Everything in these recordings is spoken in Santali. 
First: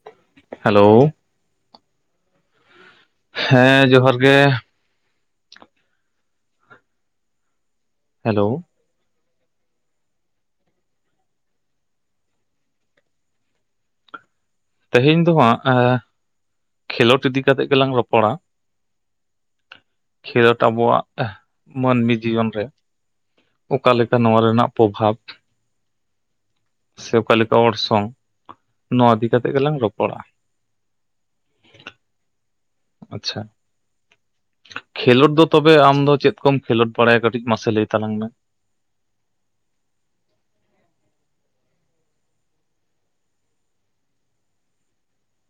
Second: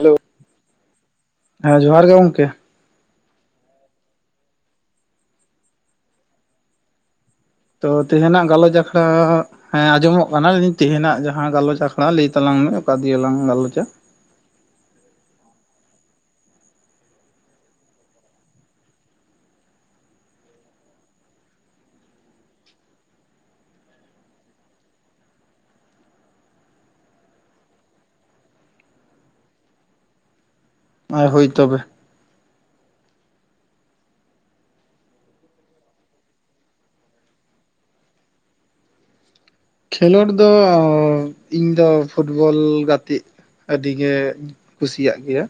ᱦᱮᱞᱳ ᱦᱮᱞᱳ ᱦᱮᱸ ᱡᱚᱦᱟᱨ ᱜᱮ ᱜᱚᱝᱠᱮ ᱦᱮᱸ ᱡᱚᱦᱟᱨ ᱜᱮ ᱛᱚ ᱦᱮᱞᱳ ᱛᱮᱦᱮᱧᱟᱜ ᱜᱟᱞᱚᱪ ᱟᱠᱷᱲᱟ ᱦᱮᱸ ᱟᱸᱡᱚᱢᱚᱜ ᱠᱟᱱᱟ ᱛᱮᱦᱮᱧᱱᱟᱜ ᱡᱟᱦᱟᱸ ᱜᱟᱞᱚᱪ ᱟᱠᱷᱲᱟ ᱞᱟᱹᱭ ᱛᱟᱞᱟᱝ ᱢᱮ ᱚᱠᱟ ᱫᱤᱭᱮ ᱞᱟᱝ ᱜᱟᱞᱚᱪᱟ ᱛᱮᱦᱮᱧ ᱫᱚ ᱦᱟᱸᱜ ᱠᱷᱮᱞᱳᱰ ᱤᱫᱤ ᱠᱟᱛᱮᱜ ᱜᱮᱞᱟᱝ ᱨᱚᱯᱚᱲᱟ ᱠᱷᱮᱞᱳᱰ ᱟᱵᱚᱣᱟᱜ ᱢᱟᱹᱱᱢᱤ ᱡᱤᱭᱚᱱ ᱨᱮ ᱚᱠᱟ ᱞᱮᱠᱟ ᱱᱚᱣᱟ ᱨᱮᱱᱟᱜ ᱯᱨᱚᱵᱷᱟᱵᱽ ᱥᱮ ᱚᱠᱟᱞᱮᱠᱟ ᱚᱨᱥᱚᱝ ᱱᱚᱣᱟ ᱤᱫᱤᱠᱟ ᱠᱟᱛᱮ ᱜᱮᱞᱟᱝ ᱨᱚᱯᱚᱲᱟ ᱟᱨ ᱦᱳᱭ ᱛᱚᱵᱮ ᱟᱪᱪᱷᱟ ᱠᱷᱮᱞᱳᱰ ᱫᱚ ᱛᱚᱵᱮ ᱟᱢ ᱫᱚ ᱪᱮᱫ ᱠᱚᱢ ᱠᱷᱮᱞᱳᱰ ᱵᱟᱲᱟᱭᱟ ᱠᱟᱹᱴᱤᱡ ᱢᱟᱥᱮ ᱞᱟᱹᱭ ᱛᱟᱞᱟᱝ ᱢᱮ ᱠᱷᱮᱞᱳᱰ ᱫᱚ ᱤᱧ ᱫᱚ ᱯᱷᱩᱴᱵᱚᱞ ᱜᱟᱛᱮᱜ ᱟᱹᱰᱤᱜᱮ ᱠᱩᱥᱤᱭᱟᱜ ᱜᱮᱭᱟ᱾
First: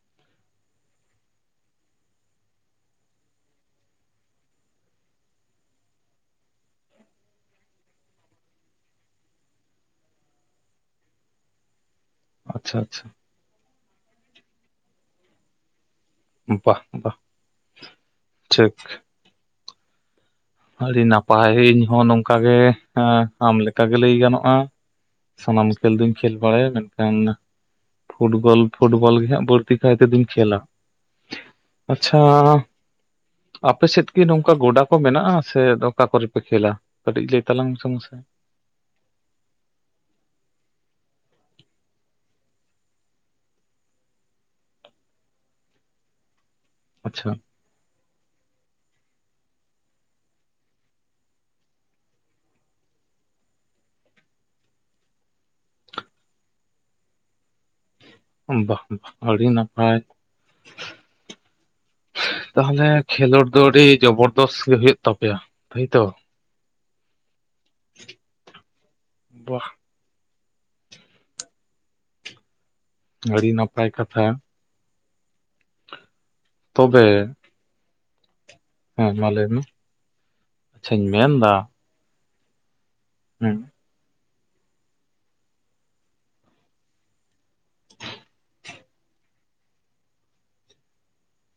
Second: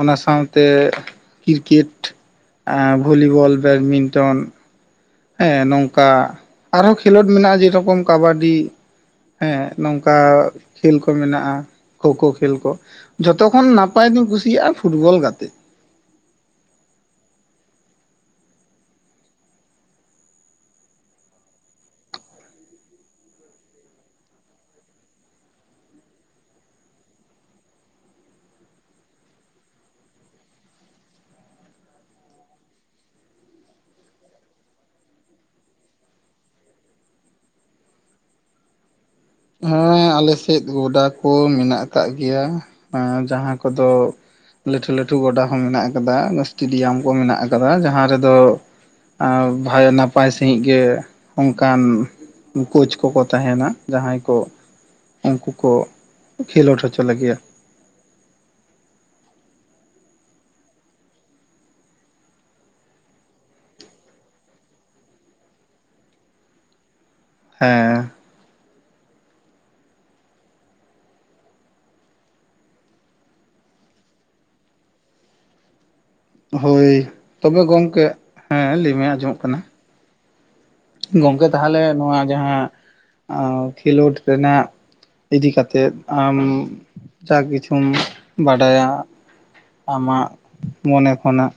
ᱚᱱᱟ ᱥᱟᱶᱛᱮ ᱠᱨᱤᱠᱮᱴ ᱵᱷᱚᱞᱤᱵᱚᱞ ᱵᱮᱰᱢᱤᱱᱴᱚᱱ ᱦᱮᱸ ᱱᱚᱝᱠᱟ ᱟᱨᱦᱚᱸ ᱠᱷᱮᱞᱳᱰ ᱢᱮᱱᱟᱜᱼᱟ ᱡᱮᱨᱚᱠᱚᱢ ᱠᱟᱵᱟᱰᱤ ᱦᱮᱸ ᱱᱚᱝᱠᱟ ᱠᱷᱮᱞ ᱠᱚ ᱢᱮᱱᱟᱜᱼᱟ᱾ ᱠᱷᱳ ᱠᱷᱳ ᱠᱷᱮᱞ ᱠᱚ ᱟᱪᱪᱷᱟ ᱟᱪᱪᱷᱟ ᱡᱷᱚᱛᱚ ᱠᱷᱚᱱ ᱱᱟᱯᱟᱭ ᱫᱩᱧ ᱠᱩᱥᱤᱭᱟᱜᱼᱟ ᱯᱷᱩᱴᱵᱚᱞ ᱜᱟᱛᱮᱜ ᱵᱟ ᱵᱟ ᱴᱷᱤᱠ ᱟᱹᱰᱤ ᱱᱟᱯᱟᱭ ᱤᱧ ᱦᱚᱸ ᱱᱚᱝᱠᱟ ᱜᱮ ᱟᱢ ᱞᱮᱠᱟ ᱜᱮᱮ ᱞᱟᱹᱭ ᱜᱟᱱᱚᱜᱼᱟ᱾ ᱥᱟᱱᱟᱢ ᱠᱷᱮᱞ ᱫᱚᱧ ᱠᱷᱮᱞ ᱵᱟᱲᱟᱭᱟ ᱢᱮᱱᱠᱷᱟᱱ ᱯᱷᱩᱴᱵᱚᱞ ᱯᱷᱩᱴᱵᱚᱞ ᱜᱮ ᱦᱟᱸᱜ ᱵᱟᱹᱲᱛᱤ ᱠᱟᱭᱛᱮ ᱫᱤᱱ ᱠᱷᱮᱞᱟ᱾ ᱟᱪᱪᱷᱟ ᱟᱯᱮ ᱥᱮᱫ ᱠᱤ ᱱᱚᱝᱠᱟ ᱜᱚᱰᱟ ᱠᱚ ᱢᱮᱱᱟᱜᱼᱟ ᱥᱮ ᱚᱠᱟ ᱠᱚᱨᱮ ᱯᱮ ᱠᱷᱮᱞᱟ ᱠᱟᱹᱴᱤᱡ ᱞᱟᱹᱭ ᱛᱟᱞᱟᱝ ᱢᱮᱥᱮ ᱢᱟᱥᱮ ᱦᱮᱸ ᱟᱞᱮᱥᱮᱫ ᱜᱚᱰᱟ ᱠᱚ ᱢᱮᱱᱟᱜ ᱟᱠᱟᱫ ᱜᱮᱭᱟ ᱡᱟᱦᱟᱸ ᱠᱚᱫᱚ ᱞᱟᱹᱴᱩ ᱞᱟᱹᱴᱩ ᱜᱚᱰᱟ ᱦᱚᱸ ᱢᱮᱱᱟᱜ ᱟᱠᱟᱫᱟ ᱮᱥᱴᱮᱰᱤᱭᱟᱢ ᱠᱚ ᱟᱪᱪᱷᱟ ᱢᱮᱱᱟᱜ ᱟᱠᱟᱫᱟ ᱡᱟᱦᱟᱸ ᱨᱮᱫᱚ ᱵᱷᱟᱭ ᱱᱟᱯᱟᱭ ᱥᱟᱺᱦᱤᱡ ᱜᱮ ᱚᱱᱠᱟᱱ ᱠᱳᱪ ᱠᱚᱠᱚ ᱛᱟᱦᱮᱱᱟ ᱡᱟᱦᱟᱸᱭ ᱠᱚ ᱩᱱᱠᱩ ᱠᱚ ᱠᱷᱮᱞᱳᱰ ᱦᱚᱪᱚ ᱞᱟᱹᱜᱤᱫᱭᱟ ᱵᱟ ᱵᱟ ᱟᱹᱰᱤ ᱱᱟᱯᱟᱭ ᱛᱟᱦᱚᱞᱮ ᱠᱷᱮᱞᱳᱰ ᱫᱚ ᱟᱹᱰᱤ ᱡᱚᱵᱚᱨᱫᱚᱥ ᱜᱮ ᱦᱩᱭᱩᱜ ᱛᱟᱯᱮᱭᱟ ᱛᱟᱭᱛᱚ [inaudible] ᱦᱮᱸ ᱵᱟ ᱟᱹᱰᱤ ᱱᱟᱯᱟᱭ ᱠᱟᱛᱷᱟ ᱦᱳᱭ ᱛᱚᱵᱮ ᱛᱚᱵᱮ ᱜᱚᱝᱠᱮ ᱦᱮᱸ ᱞᱟᱹᱭᱢᱮ ᱢᱟ ᱟᱸᱡᱚᱢᱚᱜ ᱞᱟᱹᱭ ᱠᱟᱱᱟ᱾ ᱢᱮ ᱟᱪᱪᱷᱟᱧ ᱜᱚᱝᱠᱮ ᱢᱮᱱᱫᱟ ᱛᱟᱦᱚᱞᱮ ᱱᱚᱣᱟ ᱡᱟᱦᱟᱸ ᱦᱮᱸ ᱠᱷᱮᱞᱳᱰ ᱨᱮᱱᱟᱜ ᱤᱫᱤ ᱠᱟ ᱠᱟᱛᱮᱫ ᱟᱢ ᱡᱟ ᱠᱤᱪᱷᱩᱢ ᱵᱟᱰᱟᱭᱟ ᱟᱢᱟᱜ ᱢᱚᱱᱮ ᱠᱷᱚᱱᱟᱜ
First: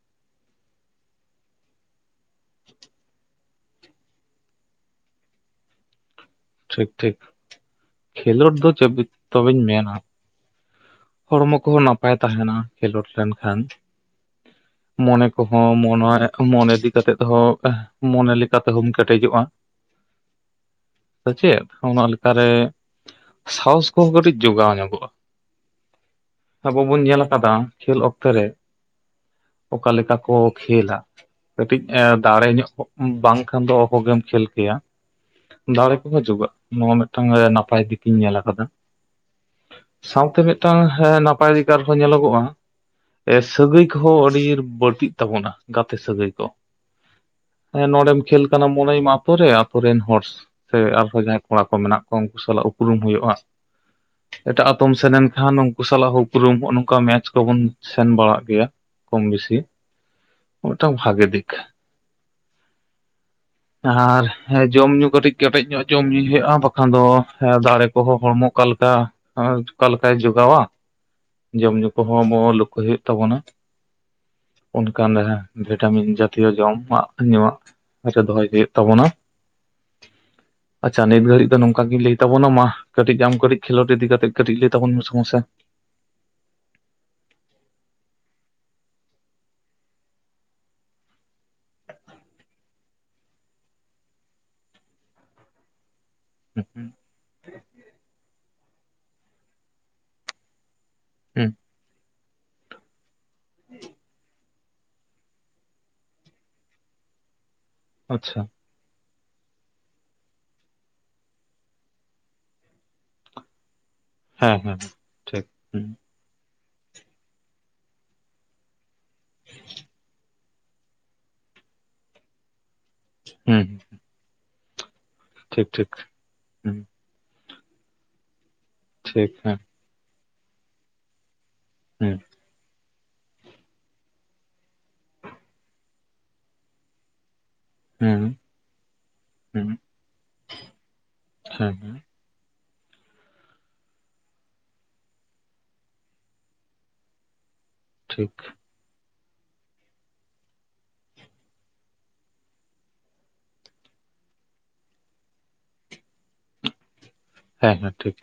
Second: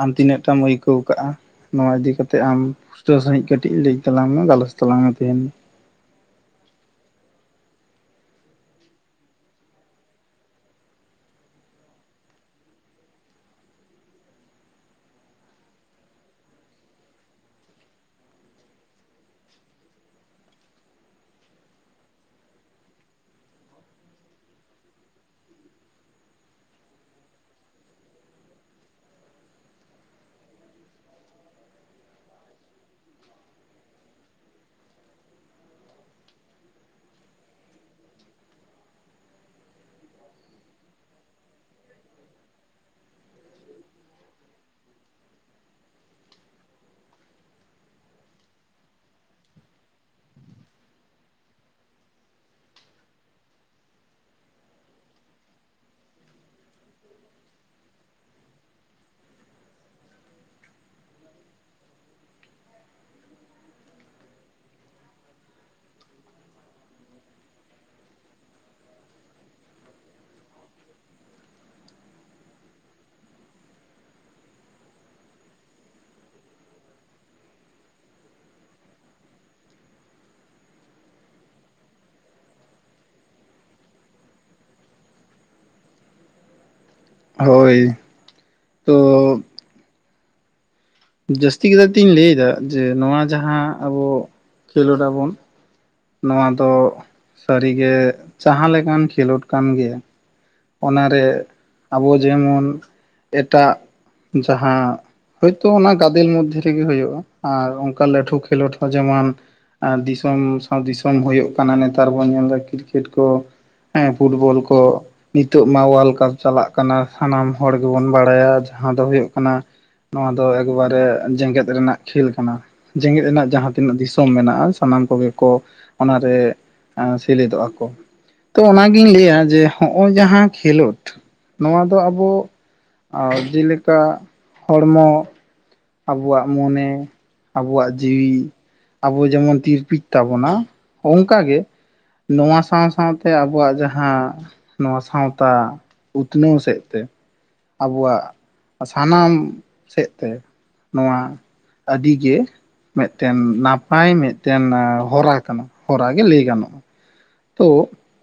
ᱟᱢ ᱛᱤᱱᱟᱹᱜ ᱴᱟᱢ ᱟᱹᱭᱠᱟᱹᱣ ᱠᱟᱜᱼᱟ ᱱᱚᱣᱟ ᱤᱫᱤ ᱠᱟᱛᱮᱜ ᱟᱢ ᱯᱩᱥᱴᱟᱹᱣ ᱥᱟᱹᱦᱤᱡ ᱠᱟᱹᱴᱤᱡ ᱞᱟᱹᱭ ᱛᱟᱞᱟᱝ ᱢᱮ ᱜᱟᱞᱚᱪ ᱛᱟᱞᱟᱝ ᱢᱮ ᱛᱮᱦᱮᱱ ᱴᱷᱤᱠ ᱴᱷᱤᱠ ᱠᱷᱮᱞᱳᱰ ᱫᱚ ᱪᱮᱫ ᱛᱚᱵᱮᱧ ᱢᱮᱱᱟ ᱦᱚᱲᱢᱚ ᱠᱚᱦᱚᱸ ᱱᱟᱯᱟᱭ ᱛᱟᱦᱮᱱᱟ ᱠᱷᱮᱞᱳᱰ ᱞᱮᱱᱠᱷᱟᱱ ᱢᱚᱱᱮ ᱠᱚᱦᱚᱸ ᱢᱚᱱ ᱢᱚᱱᱮ ᱤᱫᱤ ᱠᱟᱛᱮᱜ ᱦᱚᱸ ᱢᱚᱱᱮ ᱞᱮᱠᱟ ᱛᱮᱦᱚᱢ ᱠᱮᱴᱮᱡᱚᱜᱼᱟ [inaudible] ᱥᱮ ᱪᱮᱫ ᱚᱱᱟ ᱞᱮᱠᱟᱨᱮ ᱥᱟᱦᱚᱥ ᱠᱚᱦᱚᱸ ᱠᱟᱹᱴᱤᱡ ᱡᱚᱜᱟᱣ ᱧᱚᱜᱚᱜᱼᱟ ᱟᱵᱚ ᱵᱚᱱ ᱧᱮᱞ ᱟᱠᱟᱫᱟ ᱠᱷᱮᱞ ᱚᱠᱛᱮ ᱨᱮ ᱚᱠᱟ ᱞᱮᱠᱟ ᱠᱚ ᱠᱷᱮᱞᱟ ᱠᱟᱹᱴᱤᱡ ᱫᱟᱲᱮ ᱧᱚᱜ ᱵᱟᱝ ᱠᱷᱟᱱ ᱫᱚ ᱚᱦᱚᱜᱮᱢ ᱠᱷᱮᱞ ᱠᱮᱭᱟ᱾ ᱫᱟᱲᱮ ᱠᱚᱦᱚ ᱡᱚᱜᱟᱜ ᱱᱚᱣᱟ ᱢᱤᱫᱴᱟᱝ ᱱᱟᱯᱟᱭ ᱫᱤᱠ ᱤᱧ ᱧᱮᱞ ᱟᱠᱟᱫᱟ᱾ ᱥᱟᱶᱛᱮ ᱢᱤᱫᱴᱟᱝ ᱱᱟᱯᱟᱭ ᱫᱤᱠᱟᱨ ᱦᱚᱸ ᱧᱮᱞᱚᱜᱚᱜᱼᱟ ᱥᱟᱹᱜᱟᱹᱭ ᱠᱚᱦᱚᱸ ᱟᱹᱰᱤ ᱵᱟᱹᱲᱛᱤᱜ ᱛᱟᱵᱚᱱᱟ ᱜᱟᱛᱮ ᱥᱟᱹᱜᱟᱹᱭ ᱠᱚ ᱱᱚᱰᱮᱢ ᱠᱷᱮᱞ ᱠᱟᱱᱟ ᱢᱚᱱᱮᱭᱟᱢ ᱟᱛᱳ ᱟᱛᱳ ᱨᱮᱱ ᱦᱚᱲ ᱥᱮ ᱟᱨᱦᱚᱸ ᱡᱟᱦᱟᱸᱭ ᱠᱚᱲᱟ ᱠᱚ ᱢᱮᱱᱟᱜ ᱠᱚᱣᱟ ᱩᱱᱠᱩ ᱥᱟᱞᱟᱜ ᱩᱯᱨᱩᱢ ᱦᱩᱭᱩᱜᱼᱟ ᱮᱴᱟᱜ ᱟᱛᱚᱢ ᱥᱮᱱ ᱮᱱ ᱡᱟᱦᱟᱸ ᱱᱩᱱᱠᱩ ᱥᱟᱞᱟᱜ ᱦᱚᱸ ᱩᱯᱨᱩᱢ ᱦᱚᱸᱜᱼᱚ ᱱᱚᱝᱠᱟ ᱢᱮᱪ ᱠᱚᱵᱚᱱ ᱥᱮᱱ ᱵᱟᱲᱟᱜ ᱜᱮᱭᱟ ᱠᱚᱢ ᱵᱮᱥᱤ ᱢᱤᱫᱴᱟᱝ ᱵᱷᱟᱜᱮ ᱫᱤᱠ ᱟᱨ ᱡᱚᱢ ᱧᱩ ᱠᱟᱹᱴᱤᱡ ᱠᱮᱴᱮᱡ ᱧᱚᱜ ᱡᱚᱢ ᱧᱩᱭ ᱦᱩᱭᱩᱜᱼᱟ ᱵᱟᱠᱷᱟᱱ ᱫᱚ ᱫᱟᱲᱮ ᱠᱚᱦᱚᱸ ᱦᱚᱲᱢᱚ ᱚᱠᱟ ᱞᱮᱠᱟ ᱚᱠᱟ ᱞᱮᱠᱟᱭ ᱡᱚᱜᱟᱣᱟ ᱡᱚᱢ ᱧᱩ ᱠᱚᱦᱚᱸ ᱟᱵᱚ ᱞᱚᱠᱠᱷ ᱦᱩᱭᱩᱜ ᱛᱟᱵᱚᱱᱟ᱾ ᱚᱱᱠᱟᱱ ᱨᱮ ᱵᱷᱤᱴᱟᱢᱤᱱ ᱡᱟᱛᱤᱭᱚ ᱡᱚᱢᱟᱜ ᱧᱩᱣᱟᱜ ᱫᱚᱦᱚᱭ ᱦᱩᱭᱩᱜ ᱛᱟᱵᱚᱱᱟ᱾ ᱟᱪᱪᱷᱟ ᱱᱤᱛ ᱜᱷᱟᱹᱲᱤᱡ ᱫᱚ ᱱᱚᱝᱠᱟ ᱜᱤ ᱞᱟᱹᱭ ᱛᱟᱵᱚᱱᱟ ᱢᱟ ᱠᱟᱹᱴᱤᱡ ᱟᱢ ᱠᱟᱹᱴᱤᱡ ᱠᱷᱮᱞᱳᱰ ᱤᱫᱤ ᱠᱟᱛᱮᱜ ᱠᱟᱹᱴᱤᱡ ᱞᱟᱹᱭ ᱛᱟᱵᱚᱱ ᱢᱮ ᱢᱟᱥᱮ ᱦᱳᱭ ᱛᱚ ᱡᱟᱹᱥᱛᱤ ᱠᱟᱭ ᱛᱤᱧ ᱞᱟᱹᱭ ᱮᱫᱟ ᱡᱮ ᱱᱚᱣᱟ ᱡᱟᱦᱟᱸ ᱟᱵᱚ ᱠᱷᱮᱞᱳᱰ ᱟᱵᱚᱱ ᱱᱚᱣᱟ ᱫᱚ ᱥᱟᱹᱨᱤᱜᱮ ᱡᱟᱦᱟᱸ ᱞᱮᱠᱟᱱ ᱠᱷᱮᱞᱳᱰ ᱠᱟᱱ ᱜᱮ ᱚᱱᱟᱨᱮ ᱦᱩᱸ ᱟᱵᱚ ᱡᱮᱢᱚᱱ ᱮᱴᱟᱜ ᱡᱟᱦᱟᱸ ᱦᱳᱭᱛᱳ ᱚᱱᱟ ᱜᱟᱫᱮᱞ ᱢᱚᱫᱽᱫᱷᱮ ᱨᱮᱜᱮ ᱦᱩᱭᱩᱜᱳᱼᱟ ᱟᱨ ᱚᱠᱟ ᱞᱟᱹᱴᱩ ᱟᱪᱪᱷᱟ ᱠᱷᱮᱞᱳᱰ ᱦᱚᱸ ᱡᱮᱢᱚᱱ ᱟᱨ ᱫᱤᱥᱚᱢ ᱥᱟᱶ ᱫᱤᱥᱚᱢ ᱦᱳᱭᱳᱜ ᱠᱟᱱᱟ ᱱᱮᱛᱟᱨ ᱵᱚᱱ ᱧᱮᱞ ᱮᱫᱟ ᱠᱨᱤᱠᱮᱴ ᱠᱚ ᱦᱮᱸ ᱯᱷᱩᱴᱵᱚᱞ ᱦᱮᱸ ᱠᱚ ᱴᱷᱤᱠ ᱱᱤᱛᱚᱜ ᱢᱟ ᱦᱩᱸ ᱣᱟᱨᱞᱰ ᱠᱟᱯ ᱪᱟᱞᱟᱜ ᱠᱟᱱᱟ ᱥᱟᱱᱟᱢ ᱦᱚᱲ ᱜᱮᱵᱚᱱ ᱵᱟᱲᱟᱭᱟ ᱡᱟᱦᱟᱸ ᱫᱚ ᱦᱩᱭᱩᱜ ᱠᱟᱱᱟ ᱱᱚᱣᱟ ᱫᱚ ᱮᱠᱵᱟᱨᱮ ᱡᱮᱜᱮᱛ ᱨᱮᱱᱟᱜ ᱠᱷᱮᱞ ᱠᱟᱱᱟ᱾ ᱡᱮᱜᱮᱛ ᱨᱮᱱᱟᱜ ᱦᱩᱸ ᱡᱟᱦᱟᱸ ᱛᱤᱱᱟᱹᱜ ᱫᱤᱥᱚᱢ ᱢᱮᱱᱟᱜᱼᱟ, ᱥᱟᱱᱟᱢ ᱠᱚᱜᱮ ᱠᱚ ᱴᱷᱤᱠ ᱴᱷᱤᱠ ᱚᱱᱟᱨᱮ ᱦᱩᱸ ᱥᱮᱞᱮᱫᱚᱜᱼᱟ ᱠᱚ᱾ ᱛᱚ ᱚᱱᱟᱜᱤᱧ ᱴᱷᱤᱠ ᱞᱟᱹᱭᱟ ᱦᱮᱸ ᱡᱮ ᱦᱚᱜᱼᱚᱭ ᱡᱟᱦᱟᱸ ᱠᱷᱮᱞᱳᱰ ᱱᱚᱣᱟ ᱫᱚ ᱦᱩᱸ ᱟᱵᱚ ᱡᱮᱞᱮᱠᱟ ᱦᱚᱲᱢᱚ ᱟᱵᱚᱣᱟᱜ ᱢᱚᱱᱮ ᱟᱵᱚᱣᱟᱜ ᱦᱩᱸ ᱡᱤᱣᱤ, ᱟᱵᱚ ᱡᱮᱢᱚᱱ ᱦᱩᱸ ᱛᱤᱨᱯᱤᱡ ᱛᱟᱵᱚᱱᱟ ᱚᱱᱠᱟᱜᱮ ᱦᱮᱸ ᱦᱮᱸ ᱱᱚᱣᱟ ᱥᱟᱶ ᱥᱟᱶᱛᱮ ᱟᱵᱚᱣᱟᱜ ᱡᱟᱦᱟᱸ ᱱᱚᱣᱟ ᱥᱟᱶᱛᱟ ᱩᱛᱱᱟᱹᱣ ᱥᱮᱫ ᱛᱮ ᱟᱵᱚᱣᱟᱜ ᱴᱷᱤᱠ ᱥᱟᱱᱟᱢ ᱥᱮᱫ ᱛᱮ ᱱᱚᱣᱟ ᱟᱹᱰᱤᱜᱮ ᱢᱤᱫᱴᱮᱱ ᱱᱟᱯᱟᱭ ᱢᱤᱫᱴᱮᱱ ᱦᱚᱨᱟ ᱠᱟᱱᱟ, ᱦᱚᱨᱟ ᱜᱮ ᱞᱟᱹᱭ ᱜᱟᱱᱚᱜᱼᱟ᱾ ᱦᱮᱸ ᱛᱚ ᱦᱮᱸ ᱴᱷᱤᱠ᱾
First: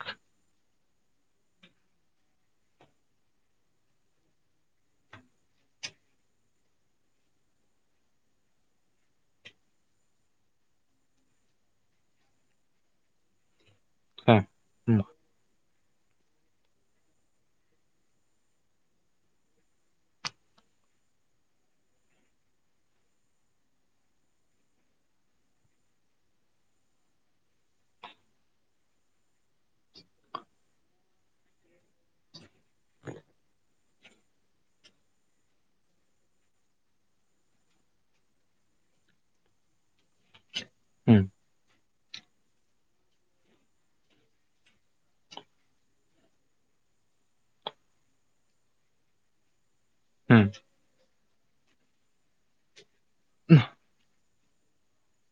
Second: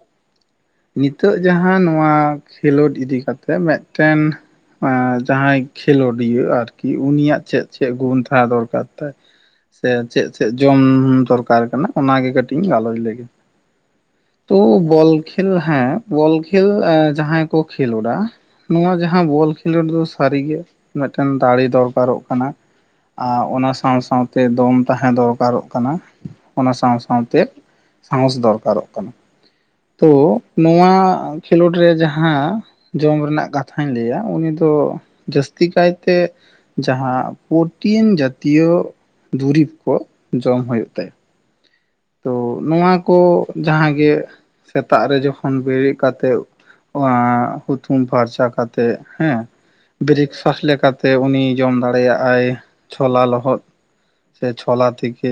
ᱱᱤᱛᱚᱜ ᱡᱟᱦᱟᱸ ᱱᱚᱣᱟ ᱠᱷᱮᱞᱳᱰ ᱤᱫᱤ ᱠᱟᱛᱮᱜ ᱢᱤᱫᱴᱮᱱ ᱮ ᱡᱟᱦᱟᱸᱭ ᱠᱷᱮᱞᱳᱰᱤᱭᱟᱹ ᱟᱨᱠᱤ ᱩᱱᱤᱭᱟᱜ ᱪᱮᱫ ᱪᱮᱫ ᱜᱩᱱ ᱛᱟᱦᱮᱸ ᱫᱚᱨᱠᱟᱨ ᱛᱟᱭ ᱥᱮ ᱪᱮᱫ ᱪᱮᱫ ᱡᱚᱢ ᱫᱚᱨᱠᱟᱨ ᱠᱟᱱᱟ ᱚᱱᱟᱜᱮ ᱠᱟᱹᱴᱤᱡ ᱤᱧ ᱜᱟᱞᱚᱪ ᱞᱮᱜᱮ ᱦᱮᱸ ᱛᱚ ᱦᱩᱸ ᱵᱚᱞ ᱠᱷᱮᱞ ᱦᱮᱸ ᱵᱚᱞ ᱠᱷᱮᱞ ᱡᱟᱦᱟᱸᱭ ᱠᱚ ᱠᱷᱮᱞᱳᱰᱟ ᱱᱚᱣᱟ ᱡᱟᱦᱟᱸ ᱵᱚᱞ ᱠᱷᱮᱞᱳᱰ ᱫᱚ ᱥᱟᱹᱨᱤᱜᱮ ᱢᱤᱫᱴᱮᱱ ᱫᱟᱲᱮ ᱫᱚᱨᱠᱟᱨᱚᱜ ᱠᱟᱱᱟ᱾ ᱟᱨ ᱚᱱᱟ ᱥᱟᱶ ᱥᱟᱶᱛᱮ ᱫᱚᱢ ᱛᱟᱦᱮᱸ ᱫᱚᱨᱠᱟᱨᱚᱜ ᱠᱟᱱᱟ᱾ ᱚᱱᱟ ᱥᱟᱶ ᱥᱟᱶᱛᱮ ᱥᱟᱦᱚᱥ ᱫᱚᱨᱠᱟᱨᱚᱜ ᱠᱟᱱᱟ᱾ ᱛᱚ ᱱᱚᱣᱟ ᱠᱷᱮᱞᱳᱰ ᱨᱮ ᱡᱟᱦᱟᱸ ᱡᱚᱢ ᱨᱮᱱᱟᱜ ᱠᱟᱛᱷᱟᱧ ᱞᱟᱹᱭᱟ ᱩᱱᱤ ᱫᱚ ᱡᱟᱹᱥᱛᱤ ᱠᱟᱭᱛᱮ ᱡᱟᱦᱟᱸ ᱯᱨᱚᱴᱤᱱ ᱡᱟᱛᱤᱭᱚ ᱫᱩᱨᱤᱵᱽ ᱠᱚ ᱡᱚᱢ ᱦᱩᱭᱳᱜ ᱛᱟᱭᱟ᱾ ᱦᱮᱸ ᱛᱚ ᱱᱚᱣᱟ ᱠᱚ ᱡᱟᱦᱟᱸᱜᱮ ᱥᱮᱛᱟᱜ ᱨᱮ ᱡᱚᱠᱷᱚᱱ ᱵᱮᱨᱮᱫ ᱠᱟᱛᱮᱫ ᱦᱩᱛᱩᱢ ᱯᱷᱟᱨᱪᱟ ᱠᱟᱛᱮᱜ ᱦᱮᱸ ᱵᱨᱮᱠ ᱦᱩᱸ ᱯᱷᱟᱥᱴ ᱞᱮᱠᱟᱛᱮ ᱩᱱᱤ ᱡᱚᱢ ᱫᱟᱲᱮᱭᱟᱜᱼᱟᱭ ᱪᱷᱳᱞᱟ ᱞᱚᱦᱚᱫ ᱥᱮ ᱪᱷᱳᱞᱟ ᱛᱷᱮᱠᱮ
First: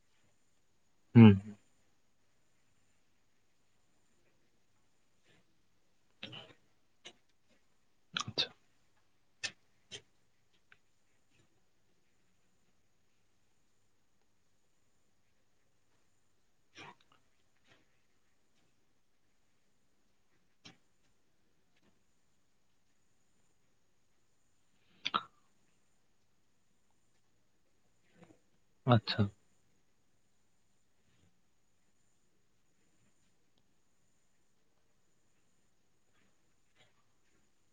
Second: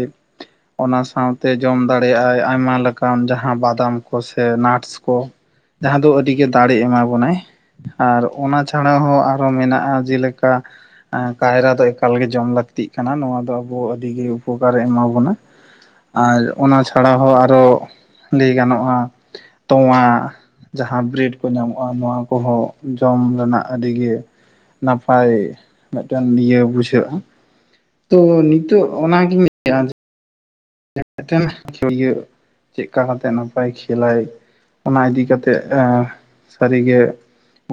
ᱚᱱᱟ ᱦᱩᱸ ᱥᱟᱶᱛᱮ ᱡᱚᱢ ᱫᱟᱲᱮᱭᱟᱜᱼᱟᱭ ᱟᱭᱢᱟ ᱞᱮᱠᱟᱱ ᱡᱟᱦᱟᱸ ᱵᱟᱫᱟᱢ ᱠᱚ ᱥᱮ ᱱᱟᱴᱥ ᱠᱚ ᱡᱟᱦᱟᱸ ᱫᱚ ᱟᱹᱰᱤᱜᱮ ᱫᱟᱲᱮ ᱮᱢᱟ ᱵᱚᱱᱟᱭ᱾ ᱟᱨ ᱟᱪᱪᱷᱟ ᱚᱱᱟ ᱪᱷᱟᱲᱟ ᱦᱚᱸ ᱟᱨᱚ ᱢᱮᱱᱟᱜᱼᱟ ᱡᱮᱞᱮᱠᱟ ᱠᱟᱭᱨᱟ ᱫᱚ ᱮᱠᱟᱞᱜᱮ ᱡᱚᱢ ᱞᱟᱹᱠᱛᱤᱜ ᱠᱟᱱᱟ ᱱᱚᱣᱟ ᱫᱚ ᱟᱵᱚ ᱟᱹᱰᱤᱜ ᱩᱯᱚᱠᱟᱨᱮ ᱮᱢᱟ ᱵᱚᱱᱟ᱾ ᱟᱨ ᱚᱱᱟ ᱪᱷᱟᱲᱟ ᱦᱚᱸ ᱟᱨᱚ ᱞᱟᱹᱭ ᱜᱟᱱᱚᱜᱼᱟ ᱛᱚᱣᱟ ᱡᱟᱦᱟᱸ ᱵᱨᱮᱰ ᱠᱚ ᱧᱟᱢᱚᱜᱼᱟ ᱱᱚᱣᱟ ᱠᱚᱦᱚᱸ ᱡᱚᱢ ᱨᱮᱱᱟᱜ ᱟᱹᱰᱤᱜᱮ ᱱᱟᱯᱟᱭ ᱢᱤᱫᱴᱮᱱ ᱤᱭᱟᱹ ᱵᱩᱡᱷᱟᱹᱜᱼᱟ᱾ ᱛᱚ ᱱᱤᱛᱚᱜ ᱟᱪᱪᱷᱟ ᱚᱱᱟᱜᱤᱧ ᱞᱟᱹᱭᱟ [unintelligible] ᱤᱭᱟᱹ ᱪᱮᱫ ᱠᱟ ᱠᱟᱛᱮᱫ ᱱᱟᱯᱟᱭ ᱠᱷᱮᱞᱟᱭ ᱚᱱᱟ ᱤᱫᱤ ᱠᱟᱛᱮᱜ ᱥᱟᱹᱨᱤᱜᱮ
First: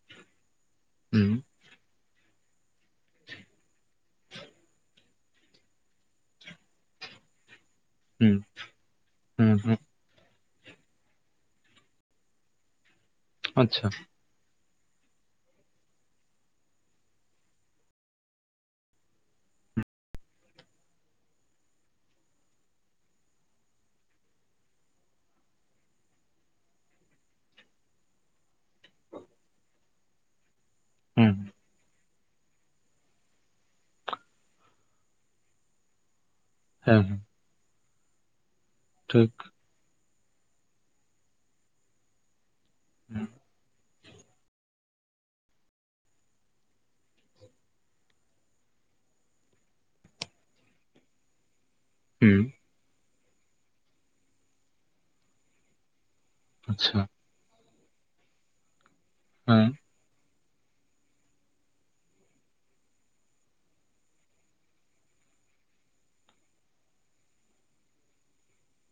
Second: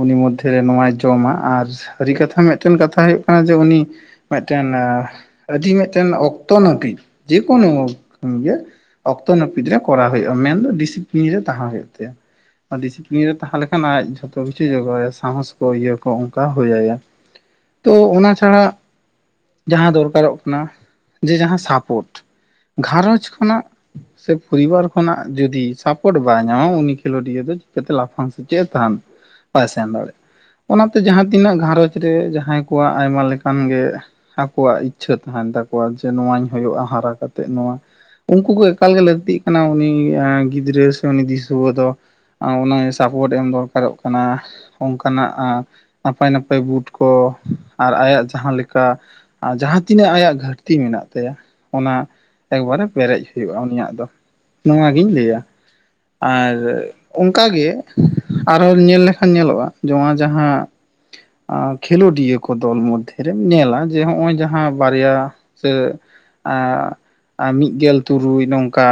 ᱩᱱᱤ ᱢᱚᱫᱽᱫᱷᱮᱨᱮ ᱱᱚᱣᱟ ᱡᱚᱢᱟ ᱦᱩᱸ ᱟᱨ ᱥᱟᱹᱨᱤ ᱠᱟᱛᱷᱟ ᱢᱤᱫᱴᱮᱱ ᱠᱟᱛᱷᱟ ᱦᱩᱭᱩᱜ ᱠᱟᱱᱟ ᱡᱮ ᱩᱱᱤ ᱢᱤᱫᱴᱮᱱ ᱟᱹᱰᱤ ᱢᱤᱫᱴᱮᱱ ᱚᱠᱛᱚ ᱱᱟᱹᱯᱤᱛ ᱡᱮᱠᱳᱱᱳ ᱦᱩᱸ ᱜᱮ ᱚᱠᱛᱚ ᱦᱩᱸ ᱱᱟᱹᱯᱤᱛ ᱨᱮ ᱦᱩᱸ ᱠᱚᱨᱟᱣ ᱦᱩᱭᱩᱜᱼᱟ ᱢᱮᱱᱫᱚ ᱰᱤᱥᱤᱯᱞᱤᱱ ᱨᱮ ᱛᱟᱦᱮᱸ ᱦᱩᱭᱩᱜ ᱛᱟᱭᱟ᱾ ᱰᱤᱥᱤᱯᱤᱞᱤᱱ ᱨᱮ ᱛᱟᱦᱮ ᱞᱮᱠᱷᱟᱱ ᱟᱪᱪᱷᱟ ᱟᱡ ᱡᱷᱚᱛᱚ ᱡᱚᱛᱚ ᱠᱤᱪᱩ ᱡᱚᱜᱟᱣᱟᱭᱟ ᱥᱟᱦᱚᱥ ᱠᱚ ᱤᱭᱟᱹ ᱠᱚ ᱚᱱᱠᱟ ᱦᱳᱭᱟᱭᱟ ᱛᱚ ᱚᱱᱟ ᱪᱷᱟᱲᱟ ᱡᱟᱦᱟᱸ ᱫᱚᱨᱠᱟᱨᱚᱜ ᱠᱟᱱᱟ ᱡᱮ ᱡᱟᱦᱟᱸ ᱥᱟᱯᱳᱴ ᱜᱷᱟᱨᱚᱸᱡᱽ ᱠᱷᱚᱱᱟᱜ ᱥᱮ ᱯᱚᱨᱤᱵᱟᱨ ᱠᱷᱚᱱᱟᱜ ᱡᱚᱫᱤ ᱥᱟᱯᱳᱨᱴ ᱵᱟᱭ ᱧᱟᱢᱟ ᱩᱱᱤ ᱠᱷᱮᱞᱳᱰᱤᱭᱟᱹ ᱫᱚ ᱪᱤᱠᱟᱹᱛᱮ ᱞᱟᱯᱷᱟᱝ ᱥᱮᱪᱮᱫ ᱮ ᱛᱟᱦᱮᱱ ᱵᱟᱭ ᱥᱮᱱ ᱫᱟᱲᱮᱜ ᱚᱱᱟᱛᱮ ᱡᱟᱦᱟᱸ ᱦᱩᱸ ᱛᱤᱱᱟᱹᱜ ᱜᱷᱟᱨᱚᱧᱡᱽ ᱨᱮ ᱡᱟᱦᱟᱸᱭ ᱠᱚᱣᱟᱜ ᱟᱭᱢᱟ ᱞᱮᱠᱟᱱ ᱜᱮ ᱟᱠᱚᱣᱟᱜ ᱤᱪᱪᱷᱟᱹ ᱛᱟᱦᱮᱱ ᱛᱟᱠᱚᱣᱟ ᱱᱚᱣᱟ ᱦᱩᱭᱩᱜᱼᱟ ᱦᱮᱸ ᱦᱟᱨᱟ ᱦᱮᱸ ᱠᱟᱛᱮ ᱱᱚᱣᱟ ᱩᱱᱠᱩ ᱠᱚ ᱮᱠᱟᱞᱜᱮ ᱞᱟᱹᱠᱛᱤᱜ ᱴᱷᱤᱠ ᱠᱟᱱᱟ ᱩᱱᱤ ᱜᱤᱫᱽᱨᱟᱹ ᱥᱮ ᱩᱱᱤ ᱫᱤᱥᱩᱣᱟᱹ ᱫᱚ ᱦᱩᱸ ᱥᱟᱯᱳᱨᱴ ᱮᱢ ᱫᱚᱨᱠᱟᱨᱚᱜ ᱠᱟᱱᱟ᱾ ᱚᱱᱠᱟᱱᱟᱜ ᱱᱟᱯᱟᱭ ᱱᱟᱯᱟᱭ ᱵᱩᱴ ᱠᱚ ᱟᱨ ᱟᱭᱟᱜ ᱡᱟᱦᱟᱸ ᱞᱮᱠᱟ ᱟᱨ ᱡᱟᱦᱟᱸ ᱛᱤᱱᱟᱹᱜ ᱟᱭᱟᱜ ᱜᱷᱟᱹᱴᱛᱤ ᱢᱮᱱᱟᱜ ᱛᱟᱭᱟ ᱚᱱᱟ ᱮᱠᱵᱟᱨᱮ ᱯᱮᱨᱮᱡ ᱦᱩᱭᱩᱜᱼᱟ ᱩᱱᱤᱭᱟᱜ ᱫᱚ ᱱᱚᱣᱟᱜᱤᱧ ᱞᱟᱹᱭᱟ᱾ ᱟᱨ ᱟᱪᱪᱷᱟ ᱚᱱᱠᱟᱜᱮ ᱟᱨᱚ ᱧᱮᱞ ᱞᱮᱠᱷᱟᱱ ᱧᱮᱞᱚᱜᱼᱟ ᱦᱮᱸ ᱡᱮ ᱚᱱᱟ ᱡᱟᱦᱟᱸ ᱠᱷᱮᱞᱳᱰᱤᱭᱟᱹ ᱠᱚ ᱫᱚᱞ ᱢᱚᱫᱽᱫᱷᱮ ᱨᱮᱢ ᱧᱮᱞᱟ ᱡᱮ ᱱᱚᱜᱼᱚᱭ ᱡᱟᱦᱟᱸ ᱵᱟᱨᱭᱟ ᱥᱮ ᱟᱸᱻ ᱟ ᱢᱤᱫ ᱜᱮᱞ ᱛᱩᱨᱩᱭ ᱱᱚᱝᱠᱟ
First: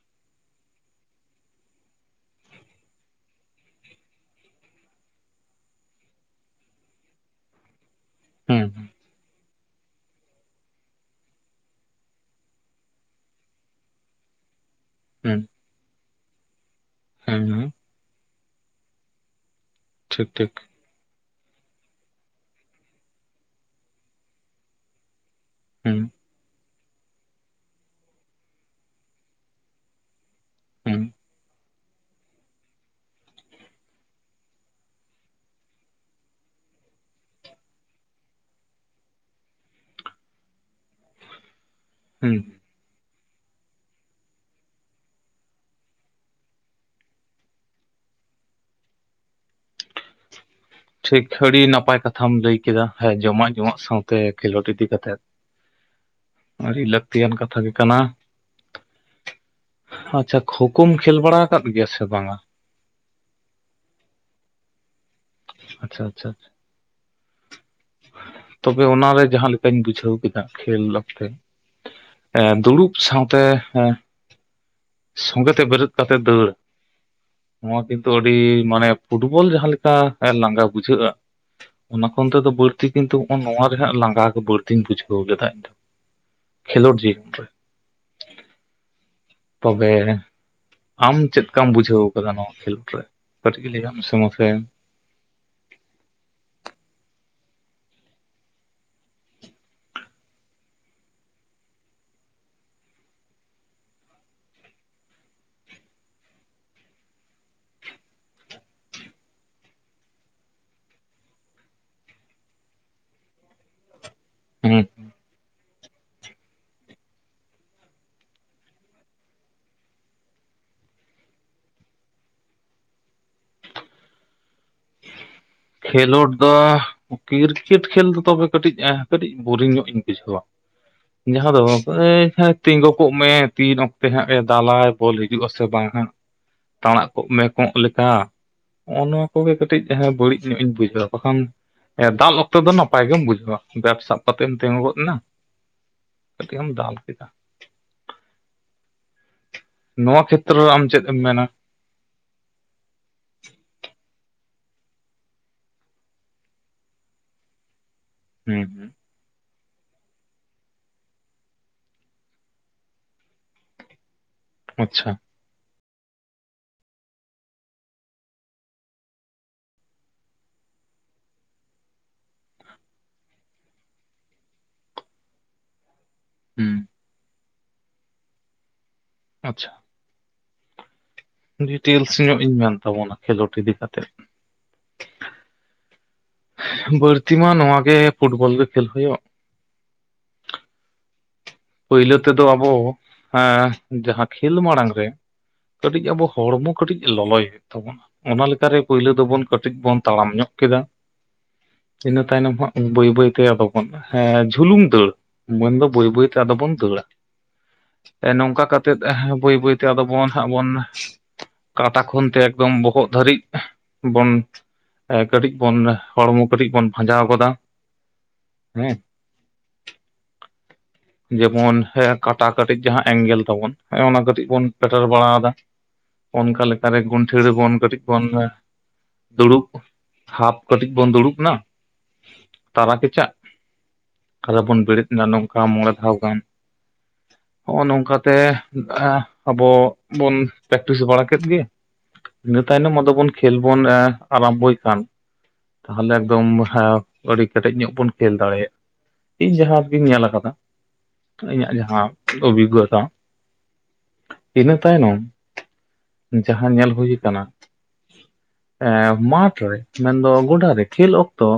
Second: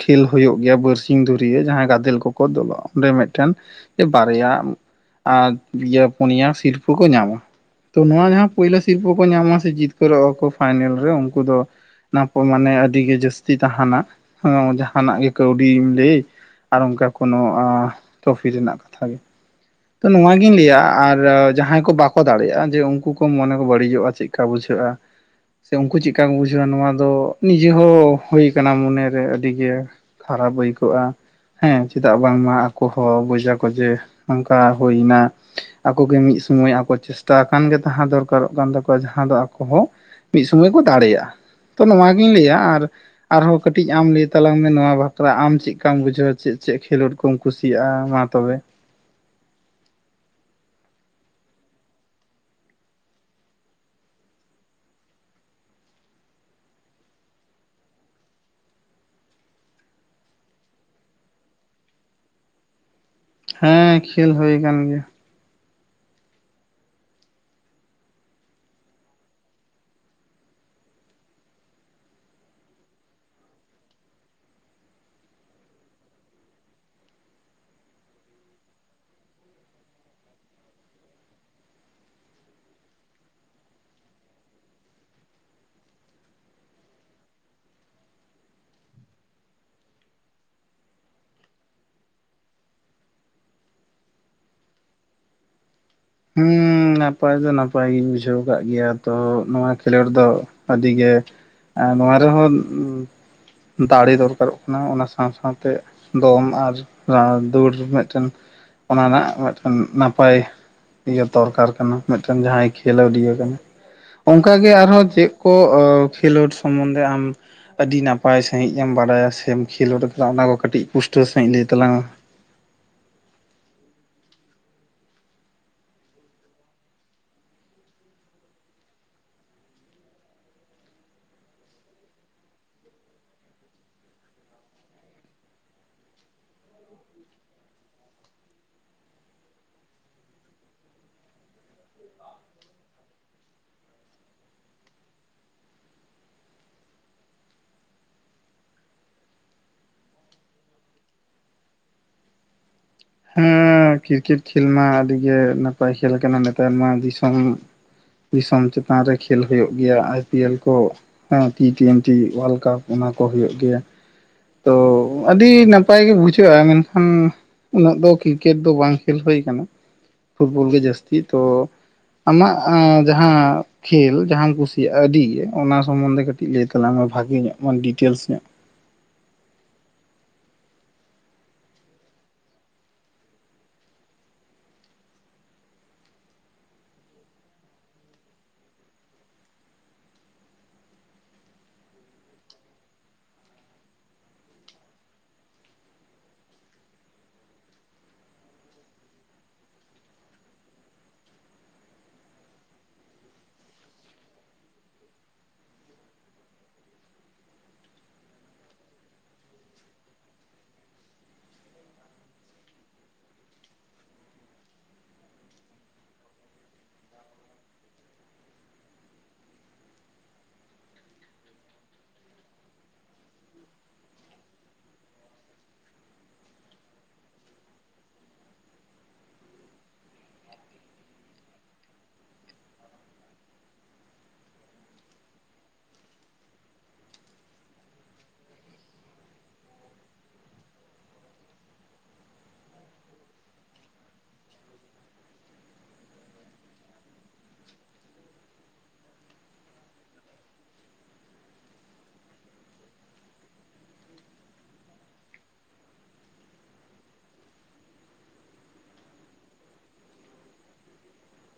ᱠᱷᱮᱞ ᱦᱩᱭᱩᱜ ᱜᱮᱭᱟ ᱵᱟᱨᱥᱤᱧ ᱫᱷᱩᱨᱭᱟᱹ ᱡᱟᱦᱟᱸᱭ ᱜᱟᱫᱮᱞ ᱠᱚᱠᱚ ᱫᱚᱞᱚᱜᱼᱟ ᱚᱸᱰᱮ ᱢᱮᱫᱴᱮᱱ ᱵᱟᱨᱭᱟ ᱟᱨ ᱯᱤᱭᱟᱹ ᱯᱩᱱᱭᱟ ᱥᱤᱨᱯᱟᱹ ᱠᱚ ᱧᱟᱢᱟ᱾ ᱛᱚ ᱱᱚᱶᱟ ᱡᱟᱦᱟᱸ ᱦᱮᱸ ᱯᱳᱭᱞᱳ ᱥᱤᱨᱯᱚ ᱠᱚ ᱧᱟᱢᱟ ᱥᱮ ᱡᱤᱛᱠᱟᱹᱨᱚᱜᱼᱟ ᱠᱚ ᱯᱷᱟᱭᱱᱮᱞ ᱨᱮ ᱩᱱᱠᱩ ᱫᱚ ᱱᱟᱯᱚᱭ ᱢᱟᱱᱮ ᱟᱹᱰᱤ ᱜᱮ ᱡᱟᱹᱥᱛᱤ ᱛᱟᱦᱮᱱᱟ ᱡᱟᱦᱟᱱᱟᱜ ᱜᱮ ᱦᱮᱸ ᱠᱟᱹᱣᱰᱤᱢ ᱞᱟᱹᱭᱟ ᱟᱨ ᱚᱱᱠᱟ ᱠᱳᱱᱚ ᱦᱮᱸ ᱦᱮᱸ ᱴᱨᱚᱯᱷᱤ ᱨᱮᱱᱟᱜ ᱠᱟᱛᱷᱟ ᱜᱮ ᱛᱚ ᱴᱷᱤᱠ ᱴᱷᱤᱠ ᱱᱚᱶᱟᱜᱤᱧ ᱞᱟᱹᱭᱟ ᱟᱨ ᱡᱟᱦᱟᱸ ᱵᱟᱠᱚ ᱫᱟᱲᱮᱭᱟᱜᱼᱟ, ᱡᱮ ᱩᱱᱠᱩ ᱠᱚ ᱢᱚᱱᱮ ᱠᱚ ᱵᱟᱹᱲᱤᱡᱚᱜᱼᱟ ᱪᱮᱫᱠᱟ ᱵᱩᱡᱷᱟᱹᱜᱼᱟ᱾ ᱥᱮ ᱩᱱᱠᱩ ᱦᱩᱸ ᱪᱮᱫᱠᱟ ᱠᱚ ᱵᱩᱡᱷᱟᱹᱣᱟ ᱱᱚᱣᱟ ᱫᱚ ᱱᱤᱡᱮ ᱦᱚᱸ ᱦᱩᱭ ᱟᱠᱟᱱᱟ ᱢᱚᱱᱮᱨᱮ ᱟᱹᱰᱤᱜᱮ ᱠᱷᱟᱨᱟᱯ ᱦᱩᱸ ᱟᱹᱭᱠᱟᱹᱜᱼᱟ᱾ ᱦᱮᱸ ᱪᱮᱫᱟᱜ ᱵᱟᱝᱢᱟ ᱟᱠᱚ ᱦᱚᱸ ᱵᱩᱡᱟᱠᱚ ᱡᱮ ᱱᱚᱱᱠᱟ ᱦᱩᱭᱱᱟ᱾ ᱟᱠᱚᱜᱮ ᱢᱤᱫ ᱥᱚᱢᱚᱭ ᱟᱠᱚ ᱪᱮᱥᱴᱟ ᱟᱠᱟᱱ ᱜᱮ ᱛᱟᱦᱮᱸ ᱫᱚᱨᱠᱟᱨᱚᱜ ᱠᱟᱱ ᱛᱟᱠᱚᱣᱟ, ᱡᱟᱦᱟᱸ ᱫᱚ ᱟᱠᱚ ᱦᱚᱸ ᱢᱤᱫ ᱥᱚᱢᱚᱭ ᱠᱚ ᱫᱟᱲᱮᱭᱟᱜᱼᱟ᱾ ᱛᱚ ᱱᱚᱣᱟᱜᱤᱧ ᱦᱩᱸ ᱞᱟᱹᱭᱟ ᱟᱨ ᱟᱨᱦᱚᱸ ᱠᱟᱹᱴᱤᱡ ᱟᱢ ᱞᱟᱹᱭ ᱛᱟᱞᱟᱝ ᱢᱮ ᱱᱚᱣᱟ ᱵᱟᱠᱷᱨᱟ᱾ ᱟᱢ ᱪᱮᱫ ᱞᱮᱠᱟᱢ ᱵᱩᱡᱷᱟᱹᱣᱟ ᱪᱮᱫ ᱪᱮᱫ ᱠᱷᱮᱞᱳᱰ ᱠᱚᱢ ᱠᱩᱥᱤᱭᱟᱜᱼᱟ? ᱢᱟ ᱛᱚᱵᱮ ᱴᱷᱤᱠ ᱟᱹᱰᱤ ᱱᱟᱯᱟᱭ ᱠᱟᱛᱷᱟᱢ ᱞᱟᱹᱭ ᱠᱮᱫᱟ, ᱦᱮᱸ ᱡᱚᱢᱟᱜ ᱡᱚᱢᱟᱜ ᱥᱟᱶᱛᱮ ᱠᱷᱮᱞᱳᱰ ᱤᱫᱤ ᱠᱟᱛᱮᱜ ᱟᱹᱰᱤ ᱞᱟᱹᱠᱛᱤᱭᱟᱱ ᱠᱟᱛᱷᱟ ᱜᱮ ᱠᱟᱱᱟ᱾ ᱟᱪᱪᱷᱟ ᱠᱷᱳᱠᱷᱳᱢ ᱠᱷᱮᱹᱞ ᱵᱟᱲᱟ ᱟᱠᱟᱫ ᱜᱮᱭᱟ ᱥᱮ ᱵᱟᱝ ᱟ? ᱦᱮᱸ ᱠᱷᱮᱞ ᱦᱩᱭ ᱟᱠᱟᱱ ᱜᱮᱭᱟ ᱟᱪᱪᱷᱟ ᱟᱪᱪᱷᱟ ᱟᱪᱪᱷᱟ ᱛᱚᱵᱮ ᱚᱱᱟᱨᱮ ᱡᱟᱦᱟᱸ ᱞᱮᱠᱟᱧ ᱵᱩᱡᱷᱟᱹᱣ ᱠᱮᱫᱟ ᱠᱷᱮᱹᱞ ᱚᱠᱛᱮ ᱫᱩᱲᱩᱵ ᱥᱟᱶᱛᱮ ᱥᱚᱸᱜᱮ ᱛᱮ ᱵᱮᱨᱮᱫ ᱠᱟᱛᱮᱫ ᱫᱟᱹᱲ ᱱᱚᱣᱟ ᱠᱤᱱᱛᱩ ᱟᱹᱰᱤ ᱢᱟᱱᱮ ᱯᱷᱩᱴᱵᱚᱞ ᱡᱟᱦᱟᱸ ᱞᱮᱠᱟ ᱞᱟᱸᱜᱟ ᱵᱩᱡᱷᱟᱹᱜ-ᱟ ᱚᱱᱟ ᱠᱷᱚᱱ ᱛᱮᱫᱚ ᱵᱟᱹᱲᱛᱤ ᱠᱤᱱᱛᱩ ᱱᱚᱣᱟ ᱨᱮᱭᱟᱜ ᱞᱟᱸᱜᱟ ᱜᱮ ᱵᱟᱹᱲᱛᱤᱧ ᱵᱩᱡᱷᱟᱹᱣ ᱞᱮᱫᱟ ᱤᱧ ᱫᱚ ᱠᱷᱮᱞᱳᱰ ᱡᱤᱭᱚᱱ ᱨᱮ, ᱛᱚᱵᱮ ᱟᱢ ᱪᱮᱫ ᱞᱮᱠᱟᱢ ᱵᱩᱡᱷᱟᱹᱣ ᱟᱠᱟᱫᱟ ᱱᱚᱣᱟ ᱠᱷᱮᱞᱳᱰ ᱨᱮ? ᱠᱟᱹᱴᱤᱡ ᱜᱮ ᱞᱟᱹᱭ ᱢᱮᱥᱮ ᱢᱟᱥᱮ ᱦᱩᱸᱻ ᱱᱟᱯᱟᱭ ᱫᱚ ᱱᱟᱯᱟᱭ ᱜᱤᱧ ᱵᱩᱡᱷᱟᱹᱣ ᱟᱠᱟᱫ ᱜᱮᱭᱟ ᱛᱚ ᱱᱚᱣᱟ ᱠᱷᱮᱞᱳᱰ ᱫᱚ ᱟᱹᱰᱤ ᱜᱮ ᱱᱚᱣᱟ ᱨᱮᱦᱚᱸ ᱫᱟᱲᱮ ᱫᱚᱨᱠᱟᱨᱚᱜ ᱠᱟᱱᱟ ᱚᱱᱟ ᱥᱟᱶ ᱥᱟᱶᱛᱮ ᱫᱚᱢ ᱟᱨ ᱫᱟᱹᱲ ᱢᱤᱫᱴᱮᱱ ᱚᱱᱟ ᱨᱮᱱᱟᱜ ᱢᱤᱫᱴᱮᱱ ᱱᱟᱯᱟᱭ ᱤᱭᱟᱹ ᱫᱚᱨᱠᱟᱨ ᱠᱟᱱᱟ ᱢᱤᱫᱴᱮᱱ ᱡᱟᱦᱟᱸᱭ ᱠᱷᱮᱞᱳᱰᱤᱭᱟᱹ ᱠᱟᱱᱟ ᱚᱱᱠᱟᱟᱜ ᱜᱮ ᱦᱩᱸ ᱟᱨᱦᱚᱸ ᱪᱮᱫ ᱠᱚ ᱚ ᱠᱷᱮᱞᱳᱰ ᱥᱚᱢᱵᱚᱱᱫᱮ ᱟᱢ ᱟᱹᱰᱤ ᱱᱟᱯᱟᱭ ᱥᱟᱹᱦᱤᱡ ᱮᱢ ᱵᱟᱰᱟᱭᱟ ᱥᱮᱢ ᱠᱷᱮᱞᱳᱰ ᱟᱠᱟᱫᱟ ᱚᱱᱟ ᱠᱚ ᱠᱟᱹᱴᱤᱡ ᱯᱩᱥᱴᱟᱹᱣ ᱥᱟᱹᱦᱤᱡ ᱞᱟᱹᱭ ᱛᱟᱞᱟᱝ ᱢᱮ ᱠᱷᱮᱞᱳᱰ ᱫᱚ ᱠᱨᱤᱠᱮᱴ ᱠᱷᱮᱞ ᱫᱚ ᱛᱚᱵᱮ ᱠᱟᱹᱴᱤᱡ ᱟᱸ ᱠᱟᱹᱴᱤᱡ ᱵᱳᱨᱤᱝ ᱧᱚᱜ ᱤᱧ ᱵᱩᱡᱷᱟᱹᱣᱟ ᱡᱟᱦᱟᱸ ᱫᱚ [unintelligible] ᱛᱤᱸᱜᱩ ᱠᱚᱜ ᱢᱮ ᱛᱤᱱ ᱚᱠᱛᱮ ᱦᱟᱸᱜ ᱮ ᱫᱟᱞᱟᱭ ᱵᱚᱞ ᱦᱤᱡᱩᱜ ᱟᱥᱮ ᱵᱟᱝ ᱦᱟᱸᱜ ᱛᱟᱲᱟᱜ ᱠᱚᱜ ᱢᱮ ᱠᱚᱜ ᱞᱮᱠᱟ ᱱᱚᱜ-ᱚ ᱱᱚᱣᱟ ᱩᱱᱜᱮ ᱠᱟᱹᱴᱤᱡ ᱡᱟᱦᱟᱸ ᱵᱟᱹᱲᱤᱡ ᱧᱚᱜ ᱤᱧ ᱵᱩᱡᱷᱟᱹᱭᱟ ᱵᱟᱠᱷᱟᱱ ᱫᱟᱞ ᱚᱠᱛᱮ ᱫᱚ ᱱᱟᱯᱟᱭ ᱜᱮᱢ ᱵᱩᱡᱷᱟᱹᱣᱟ ᱵᱮᱵᱽ ᱥᱟᱵ ᱠᱟᱛᱮᱢ ᱛᱤᱸᱜᱩ ᱜᱚᱫ ᱮᱱᱟ ᱠᱟᱹᱴᱤᱡ ᱮᱢ ᱫᱟᱞ ᱠᱮᱫᱟ ᱱᱚᱣᱟ ᱠᱷᱮᱛᱨᱚ ᱨᱮ ᱟᱢ ᱪᱮᱫ ᱮᱢ ᱢᱮᱱᱟ ᱦᱮᱸ ᱠᱨᱤᱠᱮᱴ ᱠᱷᱮᱞ ᱢᱟ ᱟᱹᱰᱤ ᱜᱮ ᱱᱟᱯᱟᱭ ᱠᱷᱮᱞ ᱠᱟᱱᱟ ᱱᱮᱛᱟᱨ ᱢᱟ ᱫᱤᱥᱚᱢ [unintelligible] ᱫᱤᱥᱚᱢ ᱦᱩᱸ ᱪᱮᱛᱟᱱ ᱨᱮ ᱠᱷᱮᱞ ᱦᱩᱭᱩᱜ ᱜᱮᱭᱟ ᱟᱭᱯᱤᱭᱮᱞ ᱠᱚ ᱦᱮᱸ ᱴᱤ ᱴᱩᱭᱮᱱᱴᱤ ᱳᱣᱟᱨᱞᱟᱰ ᱠᱟᱯ ᱚᱱᱟ ᱠᱚ ᱦᱩᱭᱩᱜ ᱜᱮᱭᱟ ᱛᱚ ᱟᱪᱪᱷᱟ ᱟᱹᱰᱤ ᱱᱟᱯᱟᱭ ᱜᱮ ᱵᱩᱡᱷᱟᱹᱜ-ᱟ ᱢᱮᱱᱠᱷᱟᱱ ᱩᱱᱟᱹᱜ ᱫᱚ ᱠᱨᱤᱠᱮᱴ ᱫᱚ ᱵᱟᱝ ᱠᱷᱮᱞ ᱦᱩᱭ ᱟᱠᱟᱱᱟ ᱯᱷᱩᱴᱵᱚᱞ ᱜᱮ ᱡᱟᱹᱥᱛᱤ ᱛᱚ ᱟᱢᱟᱜ ᱡᱟᱦᱟᱸ ᱠᱷᱮᱞ ᱡᱟᱦᱟᱸᱟᱢ ᱠᱩᱥᱤᱭᱟᱜ-ᱟ ᱟᱹᱰᱤ ᱜᱮ ᱚᱱᱟ ᱥᱚᱢᱚᱱᱫᱷᱮ ᱠᱟᱹᱴᱤᱡ ᱦᱩᱸ [unintelligible] ᱢᱮ ᱵᱷᱟᱜᱮ ᱧᱚᱜ ᱢᱟᱱ ᱰᱤᱴᱮᱞᱥ ᱧᱚᱜ ᱟᱪᱪᱷᱟ ᱰᱤᱴᱮᱞᱥ ᱧᱚᱜ ᱤᱧ ᱢᱮᱱ ᱛᱟᱵᱚᱱᱟ ᱠᱷᱮᱞᱳᱰ ᱤᱫᱤ ᱠᱟ ᱠᱟᱛᱮᱜ ᱵᱟᱹᱲᱛᱤ ᱢᱟ ᱱᱚᱣᱟ ᱜᱮ ᱯᱷᱩᱴᱵᱚᱞ ᱜᱮ ᱠᱷᱮᱞ ᱦᱩᱭᱩᱜ ᱯᱳᱭᱞᱳ ᱛᱮᱫᱚ ᱟᱵᱚᱸ ᱟᱸ ᱡᱟᱦᱟᱸ ᱠᱷᱮᱞ ᱢᱟᱲᱟᱝ ᱨᱮ ᱠᱟᱹᱴᱤᱡ ᱟᱵᱚ ᱦᱚᱲᱢᱚ ᱠᱟᱹᱴᱤᱡ ᱞᱚᱞᱚᱭᱮᱫ ᱛᱟᱵᱚᱱᱟ ᱚᱱᱟ ᱞᱮᱠᱟᱨᱮ ᱯᱳᱭᱞᱳ ᱫᱚᱵᱚᱱ ᱠᱟᱹᱴᱤᱡ ᱵᱚᱱ ᱛᱟᱲᱟᱢ ᱧᱚᱜ ᱠᱮᱫᱟ ᱤᱱᱟᱹ ᱛᱟᱭᱱᱚᱢ ᱦᱟᱹᱜ ᱵᱟᱹᱭ ᱵᱟᱹᱭᱛᱮ ᱟᱫᱚ ᱵᱚᱱ ᱦᱟᱹᱜ ᱡᱷᱩᱞᱩᱝ ᱫᱟᱹᱲ ᱢᱮᱱᱫᱚ ᱵᱟᱹᱭ ᱵᱟᱹᱭᱛᱮ ᱟᱫᱚ ᱵᱚᱱ ᱫᱟᱹᱲᱟ ᱱᱚᱝᱠᱟ ᱠᱟᱛᱮᱜ ᱵᱟᱹᱭ ᱵᱟᱹᱭᱛᱮ ᱟᱫᱚ ᱵᱚᱱ ᱦᱟᱸᱜ ᱵᱚᱱ ᱠᱟᱴᱟ ᱠᱷᱚᱱ ᱛᱮ ᱮᱠᱫᱚᱢ ᱵᱚᱦᱚᱜ ᱫᱷᱟᱹᱨᱤᱡ ᱵᱚᱱ ᱠᱟᱹᱴᱤᱡ ᱵᱚᱱ ᱦᱚᱲᱢᱚ ᱠᱟᱹᱴᱤᱡ ᱵᱚᱱ ᱵᱷᱟᱡᱟᱣ ᱜᱚᱫᱟ ᱦᱮᱸ ᱡᱮᱢᱚᱱ ᱦᱮᱸ ᱠᱟᱴᱟ ᱠᱟᱹᱴᱤᱡ ᱡᱟᱦᱟᱸ ᱮᱸᱝᱜᱮᱞ ᱛᱟᱵᱚᱱ ᱦᱮᱸ ᱚᱱᱟ ᱠᱟᱹᱴᱤᱡ ᱵᱚᱱ ᱯᱮᱴᱮᱨ ᱵᱟᱲᱟᱫᱟ ᱚᱱᱠᱟ ᱞᱮᱠᱟᱨᱮ ᱜᱚᱱᱴᱷᱮᱲ ᱨᱮᱵᱚᱱ ᱠᱟᱹᱴᱤᱡ ᱵᱚᱱ ᱫᱩᱲᱩᱵ ᱦᱟᱯ ᱠᱟᱹᱴᱤᱡ ᱵᱚᱱ ᱫᱩᱲᱩᱵ ᱮᱱᱟ ᱛᱟᱨᱟ ᱠᱮᱪᱟᱜ ᱟᱫᱚ ᱵᱚᱱ ᱵᱮᱨᱮᱫ ᱮᱱᱟ ᱱᱚᱝᱠᱟ ᱢᱚᱬᱮ ᱫᱷᱟᱣ ᱜᱟᱱ ᱱᱚᱜ-ᱚᱭ ᱱᱚᱝᱠᱟᱛᱮ ᱟᱵᱚ ᱵᱚᱱ ᱯᱮᱠᱴᱤᱥ ᱵᱟᱲᱟ ᱠᱮᱫ ᱜᱮ ᱤᱱᱟᱹ ᱛᱟᱭᱱᱚᱢ ᱟᱫᱚ ᱵᱚᱱ ᱠᱷᱮᱞ ᱚ ᱵᱚᱱ ᱟᱨᱟᱢᱵᱚᱭ ᱠᱷᱟᱱ᱾ ᱛᱟᱦᱚᱞᱮ ᱮᱠᱫᱚᱢ ᱦᱟ ᱟᱹᱰᱤ ᱠᱮᱴᱮᱡ ᱧᱚᱜ ᱵᱚᱱ ᱠᱷᱮᱞ ᱫᱟᱲᱮᱭᱟᱜᱼᱼ ᱤᱧ ᱡᱟᱦᱟᱸ ᱜᱤᱧ ᱧᱮᱞ ᱟᱠᱟᱫᱟ᱾ ᱤᱧᱟᱹᱜ ᱡᱟᱦᱟᱸ ᱚᱵᱷᱤ ᱜᱚᱛᱟᱼᱼ ᱤᱱᱟᱹ ᱛᱟᱭᱱᱚᱢ ᱡᱟᱦᱟᱸ ᱧᱮᱞ ᱦᱩᱭ ᱠᱟᱱᱟ᱾ ᱮᱸ ᱢᱟᱴᱷ ᱨᱮ ᱢᱮᱱ ᱫᱚ ᱜᱚᱰᱟ ᱨᱮ ᱠᱷᱮᱞ ᱚᱠᱛᱚᱼᱼ